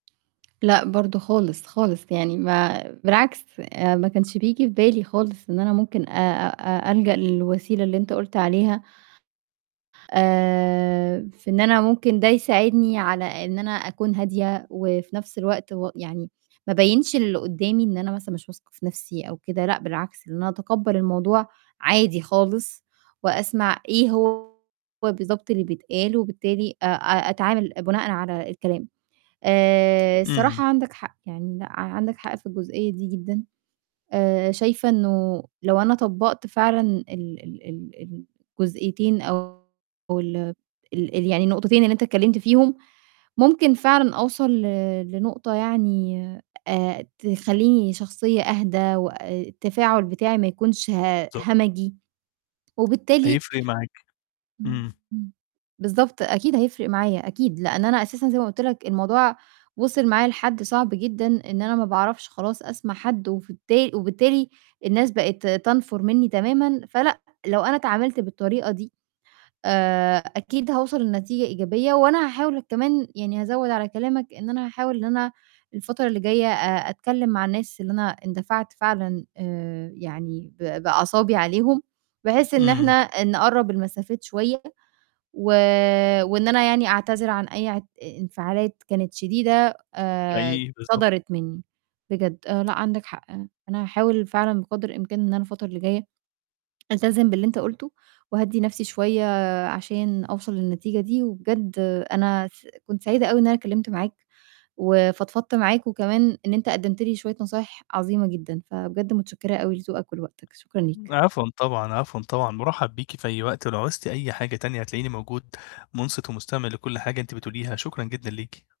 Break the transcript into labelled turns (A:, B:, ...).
A: لأ، برضه خالص، خالص، يعني ما بالعكس، آآ ما كانش بييجي في بالي خالص إن أنا ممكن آآ أ ألجأ للوسيلة اللي أنت قُلت عليها، آآ في إن أنا ممكن ده يساعدني على إن أنا أكون هادية وفي نَفْس الوقت و يعني ما أبيّنش للقُدّامي إن أنا مثلًا مش واثقة في نَفْسي أو كده لأ بالعكس، إن أنا أتقبّل الموضوع عادي خالص وأسمع إيه هو بالضبط اللي بيتقال، وبالتالي أ أ أتعامل بناءً على الكلام. آآ،
B: إمم.
A: الصراحة عندك حق، يعني لأ، عندك حق في الجزئية دي جدًا. آآ، شايفة إنه لو أنا طبّقت فعلًا ال ال ال الجزئيتين أو ال ال ال يعني النقطتين اللي أنت اتكلِّمت فيهم، ممكن فعلًا أوصل ل لنقطة يعني آآ تخلّيني شخصية أهدى وأ التفاعل بتاعي ما يكونش ه
B: [unintelligible]
A: همجي، وبالتالي
B: هيفِرق معاكِ.
A: امم،
B: إمم.
A: امم، بالضبط، أكيد هيفرق معايا، أكيد، لإن أنا أساسًا زي ما قُلت لك الموضوع وصل معايا لحد صعب جدًا إن أنا ما باعرفش خلاص أسمع حد وفالتال وبالتالي الناس بقت تنْفُر منّي تمامًا فلأ، لو أنا اتعاملت بالطريقة دي، آآ، أكيد هوصل لنتيجة إيجابية وأنا هاحاول ك كمان يعني -هازوّد على كلامك إن أنا هاحاول إن أنا الفترة اللي جايّة أ أتكلِّم مع الناس اللي أنا اندفعت فعلًا آآ يعني ب بأعصابي عليهم، بحيث إن إحنا
B: إمم.
A: آآ نقرّب المسافات شوية و وإن أنا يعني أعتذر عن أي اعت انفعالات كانت شديدة آآ
B: أي بالضبط.
A: صدرت منّي، بجد لأ عندك حق، أنا هاحاول فعلًا بقدر الإمكان إن أنا الفترة اللي جايّة، ألتزم باللي أنت قُلته وأهدّي نَفْسي شوية عشان أوصل للنتيجة دي وبجد أنا س كنت سعيدة أوي إن أنا كلِّمت معاك وفضفضت معاك وكمان إن أنت قدّمت لي شوية نصايح عظيمة جدًا، فبجد متشكّرة أوي لذوقك ولوقتك، شكرًا ليك.
B: عفوًا طبعًا، عفوا طبعًا، مُرحّب بيكِ في أي وقت ولو عُزتِ أي حاجة تانية هتلاقيني موجود مُنصِت ومُستمع لكل حاجة أنِت بتقوليها، شكرًا جدًا ليكِ.